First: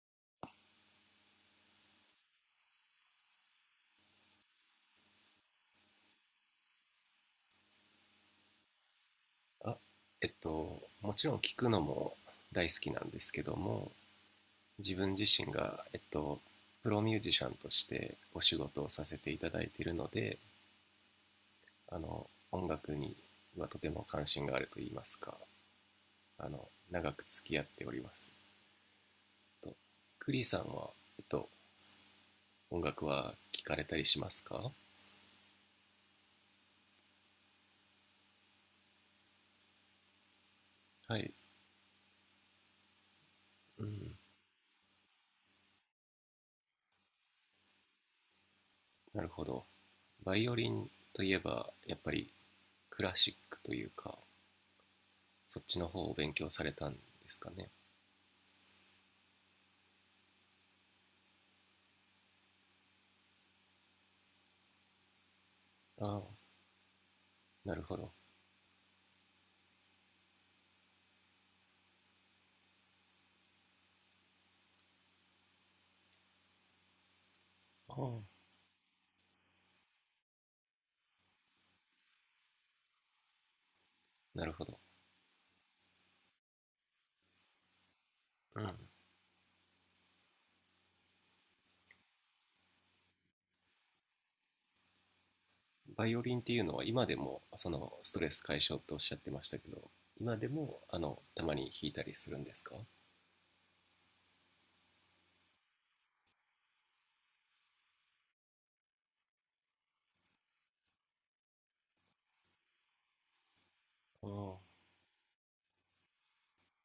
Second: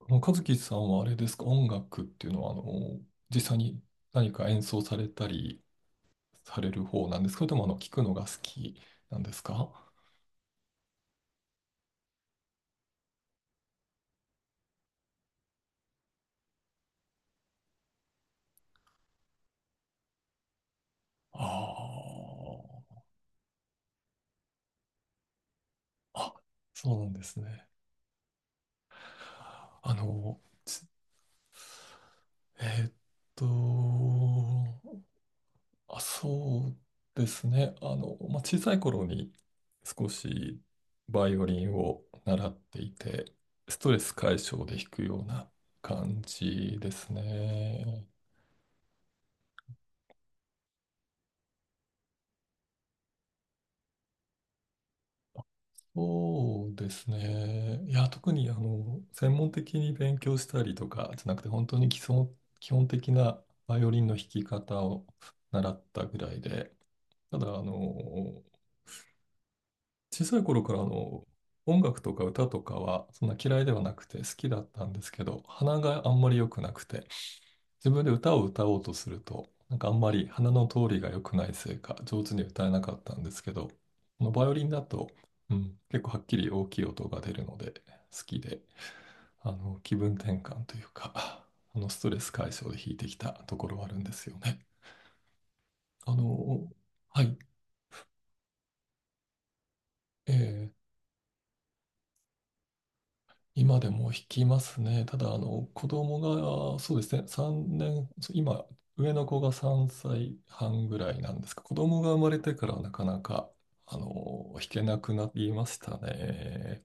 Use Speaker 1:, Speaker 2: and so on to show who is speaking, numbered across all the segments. Speaker 1: 和樹さんはあれですか、音楽っていうのは、実際に何か演奏されたりされる方なんですか、それとも聞くのが好きなんです
Speaker 2: あ、
Speaker 1: か？
Speaker 2: もちろん聞くのも大好きなんですけども、自分自身が、プロミュージシャンとしてお仕事をさせていただいているので、
Speaker 1: あ
Speaker 2: 音楽にはとても関心があると言いますか、
Speaker 1: あ、あ、そうなん
Speaker 2: 長
Speaker 1: で
Speaker 2: く
Speaker 1: す
Speaker 2: 付き合
Speaker 1: ね。
Speaker 2: っております。と、
Speaker 1: あ
Speaker 2: ク
Speaker 1: の、
Speaker 2: リさんは、えっと、音
Speaker 1: えーっ
Speaker 2: 楽は
Speaker 1: と、
Speaker 2: 聞かれたりしますか？
Speaker 1: あ、そうですね。まあ、小さい頃に少し
Speaker 2: は
Speaker 1: バ
Speaker 2: い。
Speaker 1: イオリンを習っていて、ス
Speaker 2: う
Speaker 1: トレス
Speaker 2: ん。
Speaker 1: 解消で弾くような感じですね。
Speaker 2: なるほど。バイオリンといえば、やっぱりクラシックというか、そっちの方を勉強さ
Speaker 1: そ
Speaker 2: れ
Speaker 1: うで
Speaker 2: たんで
Speaker 1: す
Speaker 2: すかね。
Speaker 1: ね。いや、特に専門的に勉強したりとかじゃなくて、本当に基礎、基本的なバイオリンの弾き方を習った
Speaker 2: あ
Speaker 1: ぐ
Speaker 2: あ、
Speaker 1: らいで、ただ、
Speaker 2: なるほど。
Speaker 1: 小さい頃から音楽とか歌とかはそんな嫌いではなくて好きだったんですけど、鼻があんまり良くなくて、自
Speaker 2: あ
Speaker 1: 分で歌
Speaker 2: あ、
Speaker 1: を歌おうとすると、なんかあんまり鼻の通りが良くないせいか、上手に歌えなかったんですけど、このバ
Speaker 2: な
Speaker 1: イ
Speaker 2: る
Speaker 1: オリ
Speaker 2: ほ
Speaker 1: ン
Speaker 2: ど。
Speaker 1: だと、うん、結構はっきり大きい音が出るので、好きで、
Speaker 2: うん。
Speaker 1: 気分転換というか、ストレス解消で弾いてきたところはあるんですよね。
Speaker 2: バ
Speaker 1: あ
Speaker 2: イオリンっていう
Speaker 1: の、
Speaker 2: のは今で
Speaker 1: はい。
Speaker 2: もそのストレス解消とおっしゃってましたけど、
Speaker 1: え
Speaker 2: 今でも
Speaker 1: ー
Speaker 2: たまに弾いたりするんですか？
Speaker 1: 今でも弾きますね。ただ、子供が、そうですね、3年、そう今、上の子が3歳半ぐらいなんですが、子供が生まれてからなかなか、
Speaker 2: あ
Speaker 1: 弾
Speaker 2: あ、
Speaker 1: けなくなりましたね。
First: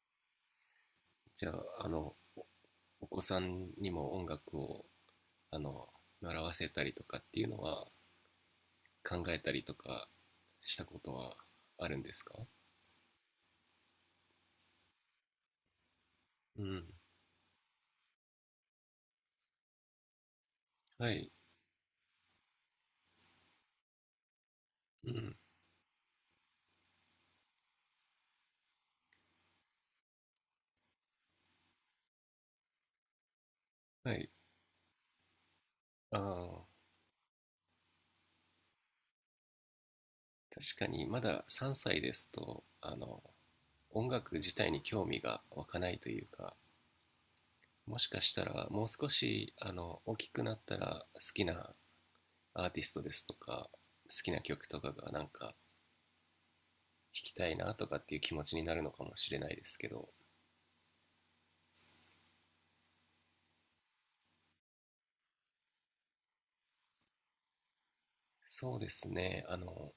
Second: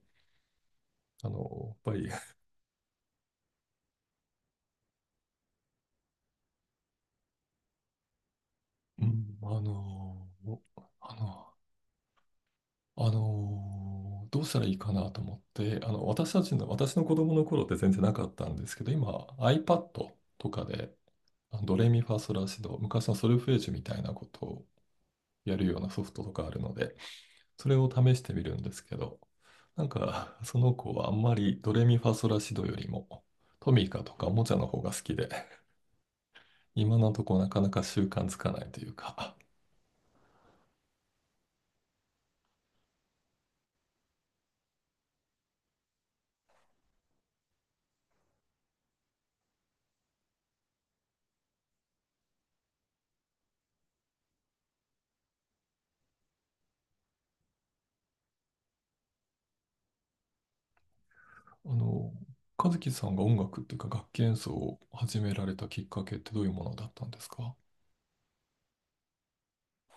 Speaker 2: じゃ
Speaker 1: やっ
Speaker 2: あ、
Speaker 1: ぱり、
Speaker 2: お子さんにも音楽をあの習わせたりとかっていうのは
Speaker 1: う
Speaker 2: 考
Speaker 1: ん、
Speaker 2: えたりとかしたこ
Speaker 1: あ
Speaker 2: とは
Speaker 1: の、
Speaker 2: あるんですか？
Speaker 1: どうしたらいいかなと思って、私たち
Speaker 2: う
Speaker 1: の、
Speaker 2: ん。
Speaker 1: 私の子供の頃って全然なかったんですけど、今、iPad とかで、
Speaker 2: はい。
Speaker 1: ドレミファソラシド、昔のソルフェージュみたいなこと
Speaker 2: うん。
Speaker 1: やるようなソフトとかあるので、それを試してみるんですけど、なんか、その子はあんまりドレミファソラシドよりも、トミカと
Speaker 2: は
Speaker 1: か
Speaker 2: い。
Speaker 1: おもちゃの方が好きで、
Speaker 2: ああ、
Speaker 1: 今のとこなかなか習慣つかないというか、
Speaker 2: 確かにまだ3歳ですと、音楽自体に興味が湧かないというか、もしかしたらもう少し大きくなったら好きなアーティストですとか好きな曲とかがなんか弾きたいなとかっていう気持ちになるのかもしれないですけど。
Speaker 1: あの、和樹さんが音楽っていうか楽器演奏を始められたきっかけってどういうものだったんですか？
Speaker 2: そうですね。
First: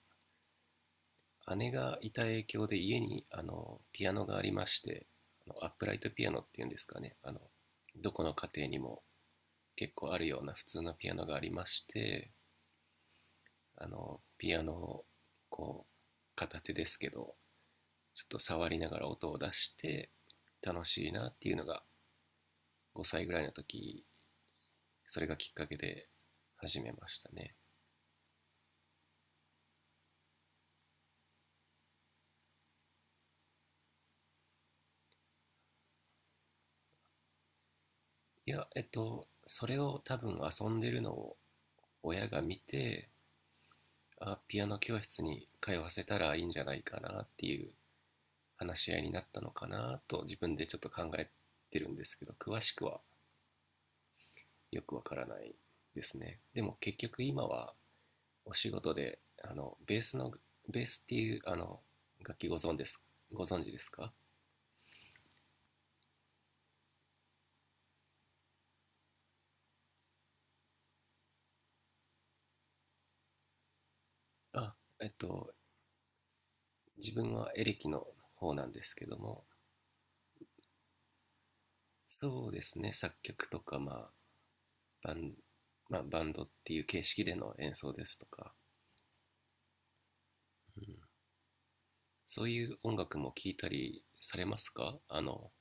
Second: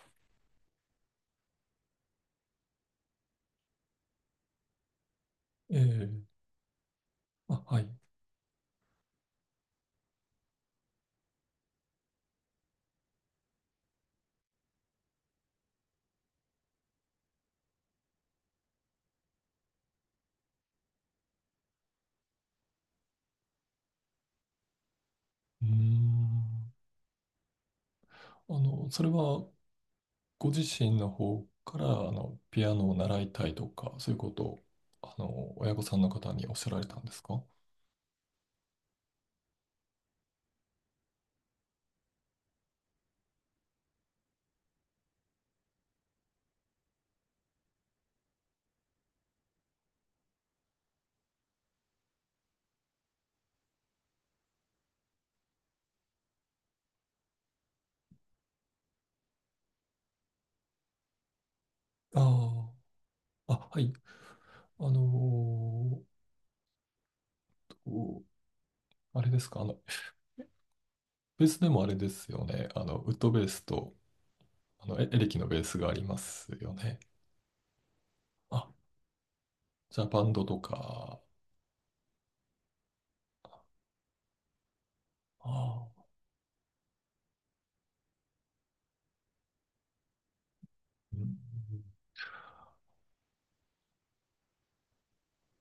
Speaker 2: 姉がいた影響で家にピアノがありまして、アッ
Speaker 1: え
Speaker 2: プライ
Speaker 1: え、
Speaker 2: トピアノっていうんですかね。
Speaker 1: あ、はい。う
Speaker 2: どこの家庭にも結構あるような普通のピアノがありまして、ピアノをこう片手ですけどちょっと触りながら音を出して楽しいなっていうのが5歳ぐらいの時、それがきっ
Speaker 1: ー
Speaker 2: かけで
Speaker 1: ん。
Speaker 2: 始めましたね。
Speaker 1: それはご自身の方からピアノを習いたいとか、そういうことを親御さんの方におっしゃられたんですか？
Speaker 2: いや、それを多分遊んでるのを親が見て、ピアノ教室に通わせたらいいんじゃないかなっていう話し合いになったのかなと自分でちょっと考えてるんですけど、詳しくはよくわからないですね。でも結局今はお仕事でベースっていう
Speaker 1: あ
Speaker 2: 楽器、ご
Speaker 1: あ、
Speaker 2: 存
Speaker 1: あ、
Speaker 2: 知で
Speaker 1: は
Speaker 2: す
Speaker 1: い。
Speaker 2: か？
Speaker 1: あのーあれですか、ベースでもあれですよね。ウッドベースと
Speaker 2: あ
Speaker 1: エ
Speaker 2: えっ
Speaker 1: エレキの
Speaker 2: と
Speaker 1: ベースがありますよね。
Speaker 2: 自分はエレキの方な
Speaker 1: あ、
Speaker 2: んですけども、
Speaker 1: じゃあバンドとか。
Speaker 2: そうですね、作曲とか、まあ、バン
Speaker 1: あ
Speaker 2: まあ、
Speaker 1: あ、
Speaker 2: バンドっていう形式での演奏ですとか、うん、
Speaker 1: うん、
Speaker 2: そういう音楽も聴いたりされますか？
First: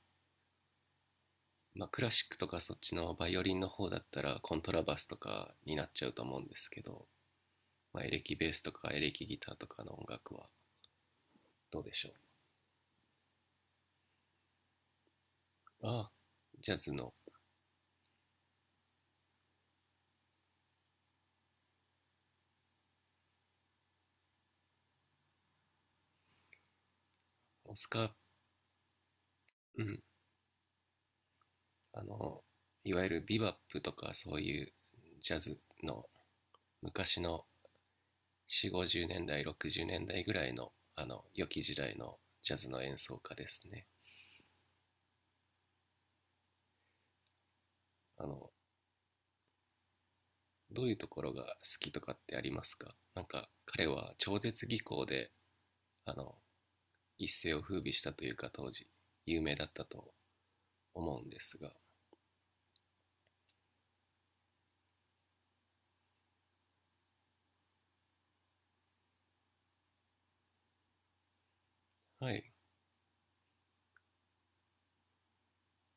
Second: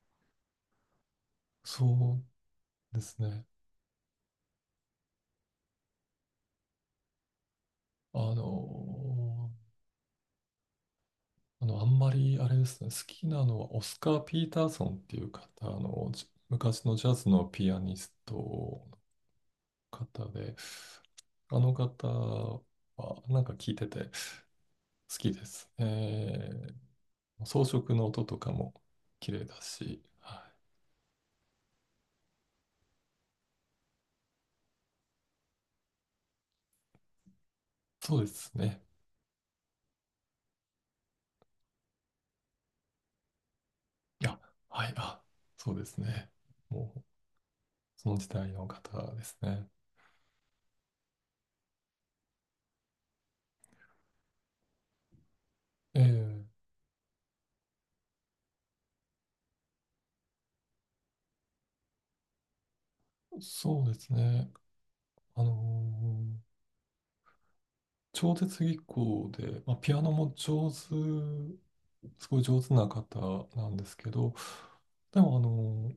Speaker 2: まあ、クラ
Speaker 1: そ
Speaker 2: シックとかそっち
Speaker 1: うで
Speaker 2: の
Speaker 1: す
Speaker 2: バイオ
Speaker 1: ね。
Speaker 2: リンの方だったらコントラバスとかになっちゃうと思うんですけど、まあ、エ
Speaker 1: あ
Speaker 2: レキ
Speaker 1: の
Speaker 2: ベースとかエレキギターと
Speaker 1: ー
Speaker 2: かの音楽はど
Speaker 1: あ
Speaker 2: うで
Speaker 1: ん
Speaker 2: しょ
Speaker 1: ま
Speaker 2: う？
Speaker 1: りあれですね、好きなのはオスカー・ピーターソンっていう方
Speaker 2: あ、
Speaker 1: じ
Speaker 2: ジャ
Speaker 1: 昔
Speaker 2: ズ
Speaker 1: のジャ
Speaker 2: の。
Speaker 1: ズのピアニストの方で、あの方はなんか聴いてて好きですね。装
Speaker 2: オス
Speaker 1: 飾
Speaker 2: カ
Speaker 1: の
Speaker 2: ー。
Speaker 1: 音とかも綺麗だ
Speaker 2: う
Speaker 1: し、
Speaker 2: ん。
Speaker 1: はい、
Speaker 2: あの、いわゆるビバップとかそういうジャズの昔の
Speaker 1: そうです
Speaker 2: 4、
Speaker 1: ね。
Speaker 2: 50年代、60年代ぐらいの、良き時代のジャズの演奏家ですね。
Speaker 1: いや、はい、あ、そうですね。もうその時
Speaker 2: あ
Speaker 1: 代
Speaker 2: の、
Speaker 1: の方ですね。
Speaker 2: どういうところが好きとかってありますか？なんか彼は超絶技巧で、
Speaker 1: え
Speaker 2: あの、
Speaker 1: え、
Speaker 2: 一世を風靡したというか、当時有名だったと思うんですが。
Speaker 1: そうですね。あのー超絶技巧で、まあ、ピアノも上手、す
Speaker 2: は
Speaker 1: ごい
Speaker 2: い。
Speaker 1: 上手な方なんですけど、でも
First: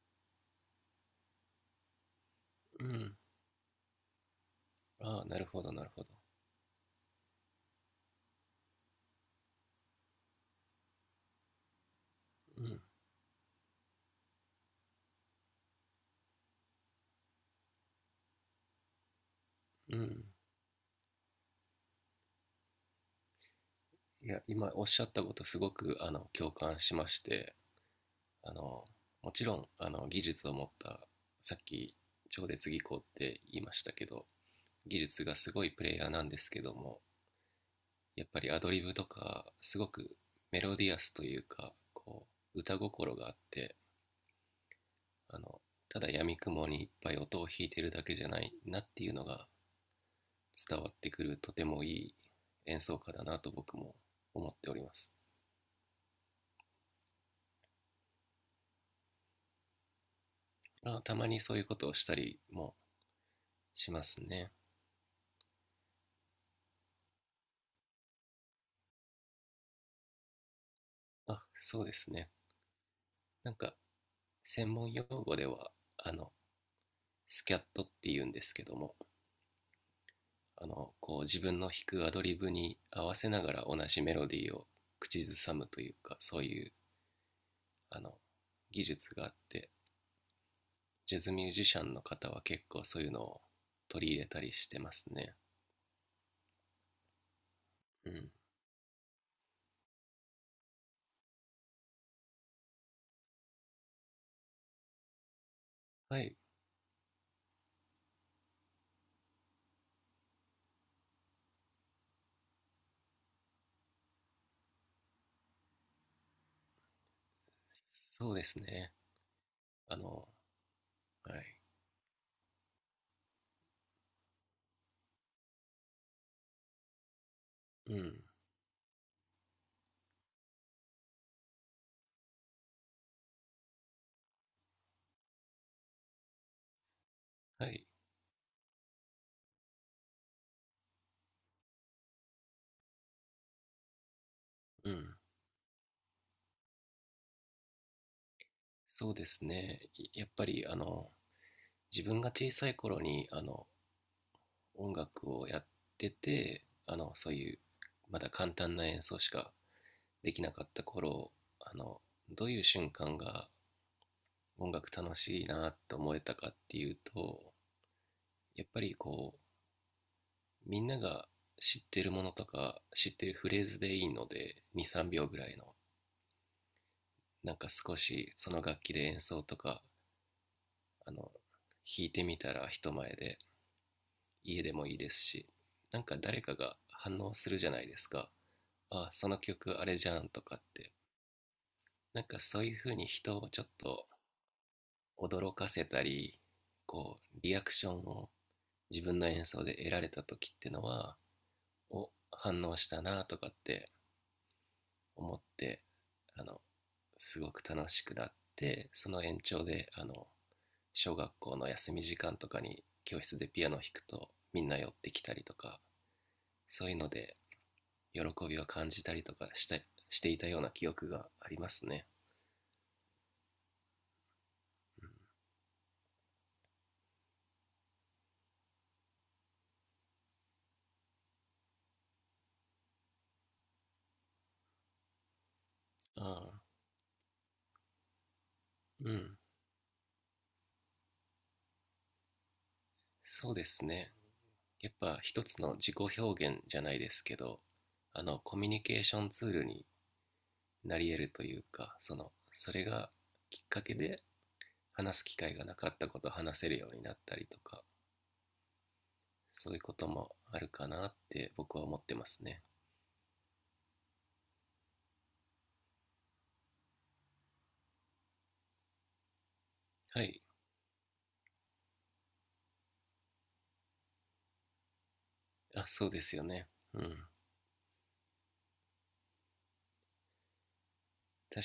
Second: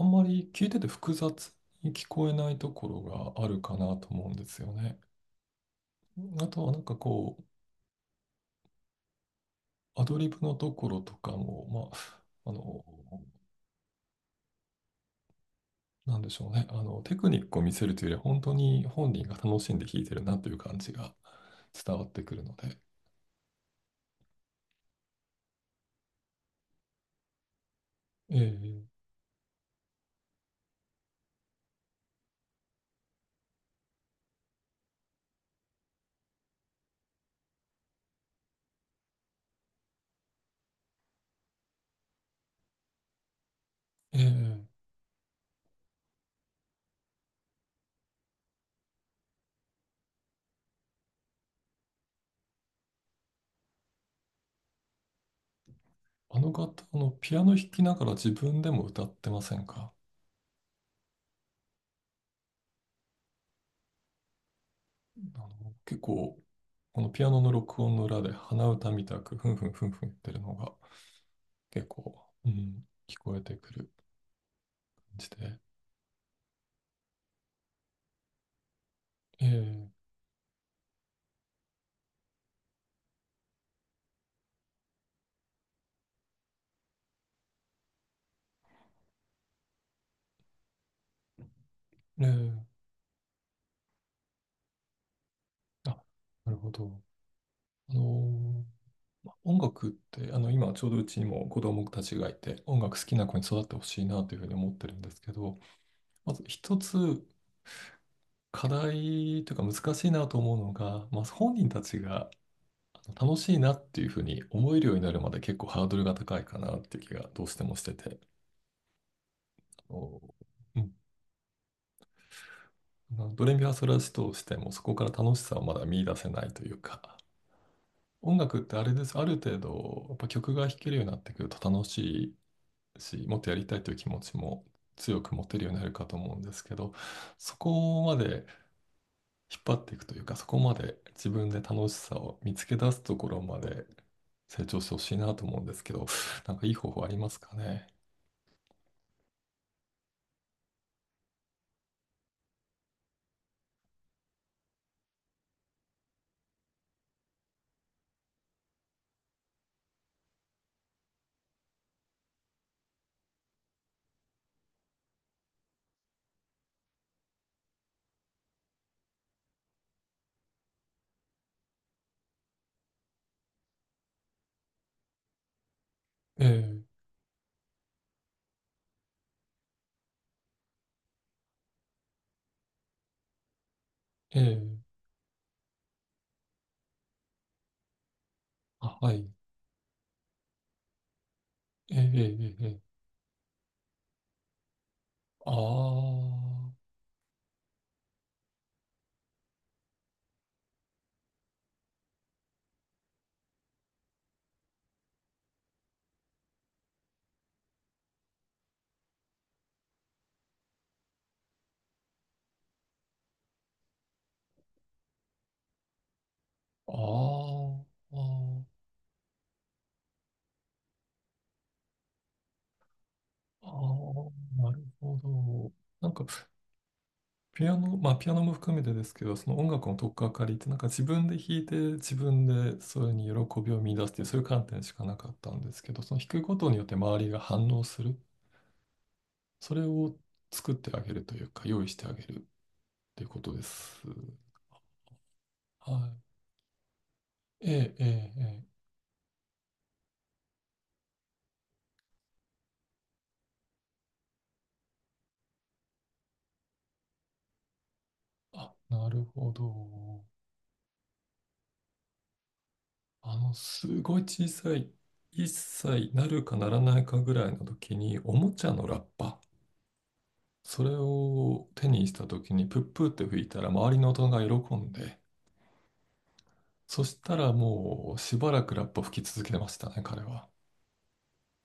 Speaker 1: あんまり聞いてて複雑に聞こえないと
Speaker 2: う
Speaker 1: こ
Speaker 2: ん。
Speaker 1: ろがあるかなと思うんですよね。
Speaker 2: ああ、なるほど、なるほど。
Speaker 1: あとはなんかこう、アドリブのところとかも、あ、あ
Speaker 2: うん。
Speaker 1: の、なんでしょうね、テクニックを見せるというよりは、本当に本人が楽しんで
Speaker 2: う
Speaker 1: 弾いてる
Speaker 2: ん。
Speaker 1: なという感じが伝わってくるので、
Speaker 2: いや、今おっしゃったことすごく共感しまして、あ
Speaker 1: え
Speaker 2: の
Speaker 1: え
Speaker 2: もちろん技術を持った、さっき超絶技巧って言いましたけど、技術がすごいプレイヤーなんですけども、やっぱりアドリブとか、すごくメロディアスというか、こう歌心があって、
Speaker 1: ええ
Speaker 2: あのただ闇雲にいっぱい音を弾いてるだけじゃないなっていうのが伝わってくる、とてもいい演奏家だなと僕も思っております。
Speaker 1: あの方、ピアノ弾きながら自分でも歌ってませんか？
Speaker 2: まあ、たまにそういうことをしたりもしますね。
Speaker 1: 結構、このピアノの録音の裏で鼻歌みたく、ふんふんふんふん言ってるのが、
Speaker 2: あ、そ
Speaker 1: 結
Speaker 2: うです
Speaker 1: 構、
Speaker 2: ね。
Speaker 1: うん、聞こえ
Speaker 2: なん
Speaker 1: てく
Speaker 2: か、
Speaker 1: る
Speaker 2: 専門用
Speaker 1: 感じ
Speaker 2: 語で
Speaker 1: で。
Speaker 2: は、あの、スキャットって言うんですけども、
Speaker 1: ええ
Speaker 2: こう自分の弾くアドリブに合わせながら同じメロディーを口ずさむというか、そういう、あの、技術があって、ジャズミュージシャンの方は
Speaker 1: え
Speaker 2: 結
Speaker 1: え
Speaker 2: 構そういうのを取り入れたりしてますね。
Speaker 1: あ、なるほど。あの
Speaker 2: うん。
Speaker 1: ーま音楽って、今ちょうどうちにも子供たちがいて、音楽好きな子に育ってほしいなというふうに思ってるんですけど、
Speaker 2: は
Speaker 1: ま
Speaker 2: い。
Speaker 1: ず一つ課題というか難しいなと思うのが、まあ、本人たちが楽しいなっていうふうに思えるようになるまで結構ハードルが高いかなっていう気がどうしてもしてて、
Speaker 2: そうですね。
Speaker 1: あ
Speaker 2: あ
Speaker 1: の、
Speaker 2: の、
Speaker 1: うん、
Speaker 2: はい。
Speaker 1: まあドレミファソラシとしてもそこから楽しさをまだ見出せないというか、
Speaker 2: うん。
Speaker 1: 音楽ってあれです。ある程度、やっぱ曲が弾けるようになってくると楽しいし、もっとやりたいという気持ちも強く持てるようになるかと思うんですけど、そ
Speaker 2: はい。
Speaker 1: こまで引っ張っていくというか、そこまで自分で楽しさを見つけ出すところまで成長し
Speaker 2: う
Speaker 1: てほし
Speaker 2: ん。
Speaker 1: いなと思うんですけど、なんかいい方法ありますかね。
Speaker 2: そうですね。やっぱり、自分が小さい頃に、音楽をやっててそういうまだ簡単な演奏しかできなかった頃、あのどういう瞬間が音楽楽しいなって思えたかっていうと、やっぱりこうみんなが知ってるものとか知ってるフレーズでいいので、2、3秒ぐらいの
Speaker 1: え
Speaker 2: なんか少しその楽器で演奏とかあの弾いてみたら、人前で、
Speaker 1: え、え
Speaker 2: 家で
Speaker 1: え、
Speaker 2: もいいですし、なんか誰かが反応するじゃないですか。
Speaker 1: あ、
Speaker 2: あ、
Speaker 1: はい。
Speaker 2: その曲あれじゃんとかって、
Speaker 1: ええ、え
Speaker 2: なんかそう
Speaker 1: え、え
Speaker 2: いう
Speaker 1: え。
Speaker 2: ふうに人をちょっと驚かせた
Speaker 1: あ
Speaker 2: り、こう、リアクションを自分の演奏で得られた時ってのは、お、反応したなとかって思って、あの、すごく楽しくなって、その延長で、小学校の休み時間とかに教室でピアノを弾くとみんな寄ってきたりとか、そう
Speaker 1: あ、
Speaker 2: いうので
Speaker 1: あ
Speaker 2: 喜びを
Speaker 1: あ、
Speaker 2: 感じたりとかしていたような記憶がありますね。
Speaker 1: ああ、なる
Speaker 2: うん。
Speaker 1: ほど。なんか、ピアノ、まあ、ピアノも含めてですけど、その音楽の取っかかりって、なんか自分で弾いて、自分でそれに喜びを見出すっていう、そういう観点しかなかったんですけど、その
Speaker 2: あ
Speaker 1: 弾くこ
Speaker 2: あ。
Speaker 1: とによって周りが反応する。
Speaker 2: うん。
Speaker 1: それを作ってあげるというか、用意してあげるっていうこ
Speaker 2: そ
Speaker 1: と
Speaker 2: う
Speaker 1: で
Speaker 2: です
Speaker 1: す。
Speaker 2: ね。やっぱ一つの自己
Speaker 1: は
Speaker 2: 表現じゃないですけど、
Speaker 1: い。ええ、ええ、
Speaker 2: コ
Speaker 1: え
Speaker 2: ミュ
Speaker 1: え。
Speaker 2: ニケーションツールになり得るというか、それがきっかけで話す機会がなかったことを話せるようになったりとか、
Speaker 1: あ、なるほ
Speaker 2: そういうこと
Speaker 1: ど。
Speaker 2: もあるかなって僕は思ってますね。
Speaker 1: すごい小さい、一歳なるかならないかぐらいの時に、おもちゃのラッパ、
Speaker 2: はい。
Speaker 1: それを手にした時に、プップーって吹いたら、周りの大人が喜んで、
Speaker 2: あ、そうですよね。
Speaker 1: そ
Speaker 2: うん。
Speaker 1: したらもう、しばらくラッパ吹き続けてましたね、彼は。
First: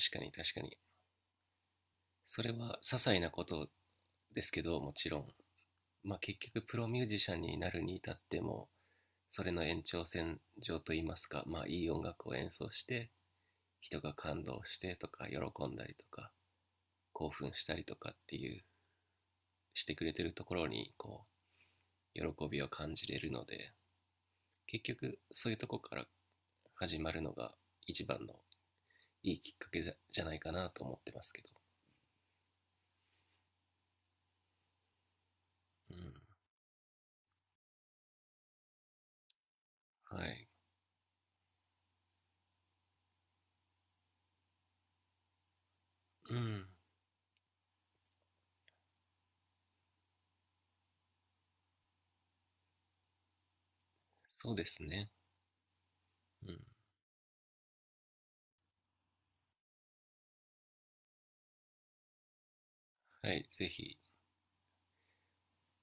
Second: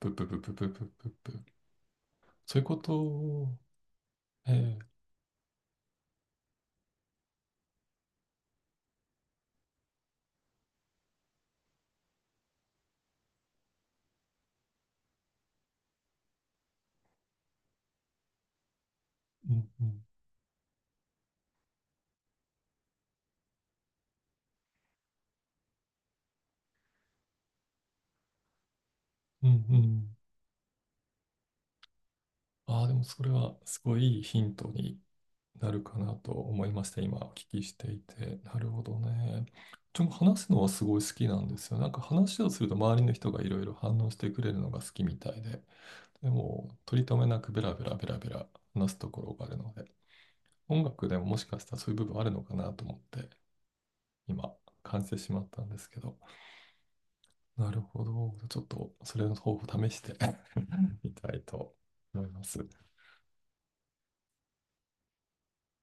Speaker 1: プッ
Speaker 2: か
Speaker 1: プ
Speaker 2: に、
Speaker 1: ププ
Speaker 2: 確か
Speaker 1: プ
Speaker 2: に。
Speaker 1: ププププ。
Speaker 2: それ
Speaker 1: そういうこ
Speaker 2: は些
Speaker 1: と
Speaker 2: 細なこ
Speaker 1: を、
Speaker 2: とですけ
Speaker 1: ええ
Speaker 2: ど、もちろんまあ結局プロミュージシャンになるに至ってもそれの延長線上といいますか、まあ、いい音楽を演奏して人が感動してとか喜んだりとか興奮したりとかっていう
Speaker 1: うんう
Speaker 2: して
Speaker 1: ん、
Speaker 2: くれてるところにこう喜びを感じれるので、結局そういうとこから始まるのが一番のいい
Speaker 1: うん
Speaker 2: きっか
Speaker 1: う
Speaker 2: けじゃ
Speaker 1: ん。
Speaker 2: じゃないかなと思ってますけど、
Speaker 1: ああ、でもそれは、すごいいいヒントになる
Speaker 2: う
Speaker 1: か
Speaker 2: ん。
Speaker 1: なと思いました。今お聞きしていて。なるほどね。ちょ、
Speaker 2: は
Speaker 1: 話
Speaker 2: い。
Speaker 1: すのはすごい好きなんですよ。なんか話をすると周りの人がいろいろ反応してくれるのが好きみたいで、で
Speaker 2: うん。
Speaker 1: も取り留めなくベラベラベラベラ話すところがあるので、音楽でももしかしたらそういう部分あるのかなと思って今
Speaker 2: そうです
Speaker 1: 感じ
Speaker 2: ね。
Speaker 1: てしまったんですけど、
Speaker 2: うん。
Speaker 1: なるほど。ちょっとそれの方法を試して みたいと思います。
Speaker 2: はい、ぜひ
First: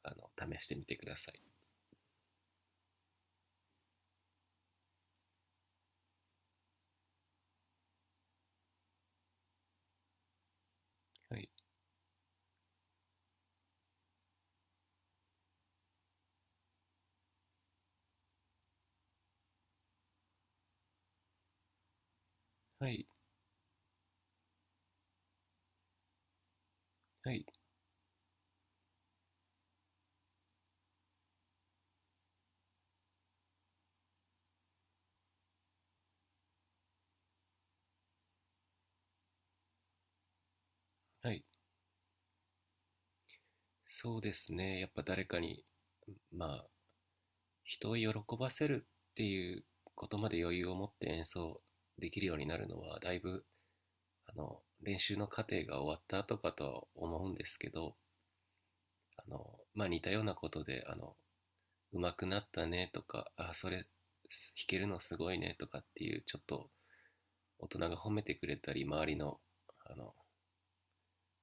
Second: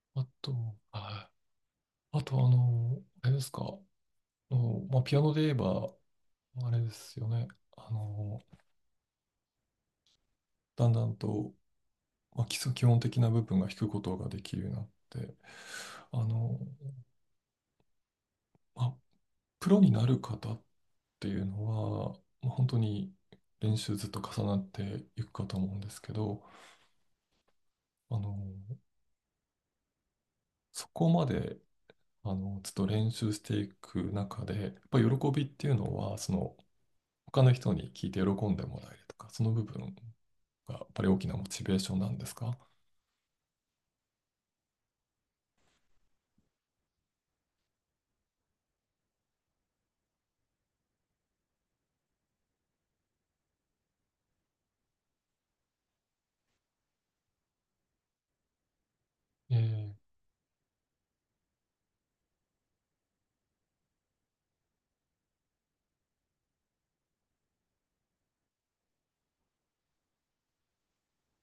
Speaker 2: あ
Speaker 1: あ
Speaker 2: の試して
Speaker 1: と、
Speaker 2: みてくだ
Speaker 1: あ
Speaker 2: さい。
Speaker 1: あとあの、あれですか、あのまあ、ピアノで言えば、あれですよね。あの、だんだん
Speaker 2: はい。
Speaker 1: と、まあ、基礎基本的な部分が弾くことができるようになって、あの、まあ、プロになる方っていうのは、まあ、本当
Speaker 2: はい。
Speaker 1: に練習ずっと重なっていくかと思うんですけど、
Speaker 2: はい。
Speaker 1: あの、そこまで、ずっと練習していく中で、やっぱり喜びっていうのは、その、他の人に聞いて喜んでもらえるとか、その部分がやっぱり大き
Speaker 2: は
Speaker 1: な
Speaker 2: い。
Speaker 1: モチベーションなんですか？
Speaker 2: そうですね。やっぱ誰かに、まあ、人を喜ばせるっていうことまで余裕を持って演奏できるようになるのはだいぶ練習の過程が終わった後かとは思うんですけど、あ
Speaker 1: え
Speaker 2: の、まあ、
Speaker 1: え、
Speaker 2: 似たようなことで、上手くなったねとか、あ、それ弾けるのすごいねとかっていう、ちょっと大人が褒めてくれたり、周りのあの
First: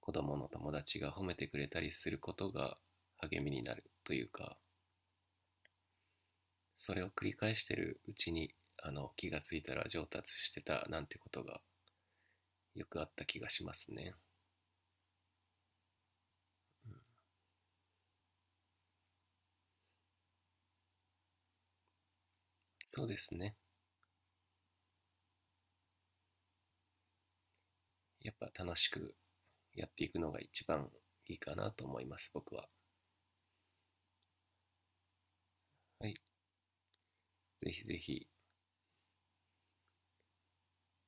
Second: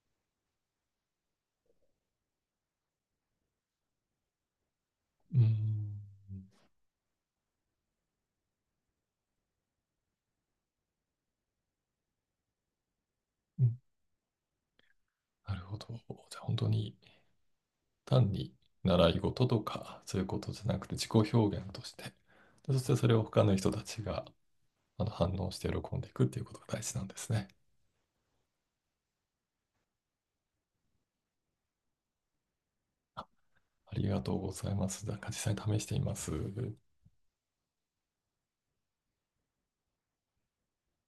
Speaker 2: 子供の友達が褒めてくれたりすることが励みになるというか、
Speaker 1: うん。
Speaker 2: それを繰り返してるうちに気がついたら上達してたなんてことがよくあった気がしますね。
Speaker 1: なるほど。じゃあ本当
Speaker 2: うん。
Speaker 1: に単に習い事とかそういうことじゃなくて自己表現として、でそしてそ
Speaker 2: そう
Speaker 1: れ
Speaker 2: で
Speaker 1: を
Speaker 2: す
Speaker 1: 他の
Speaker 2: ね、
Speaker 1: 人たちが反応して喜んでいくっていうことが大事なんですね。
Speaker 2: やっぱ楽しくやっていくのが一番いいかなと思います、僕は。
Speaker 1: ありがとうございます。なんか実際に試してみ
Speaker 2: は
Speaker 1: ま
Speaker 2: い、
Speaker 1: す。
Speaker 2: ぜひぜひ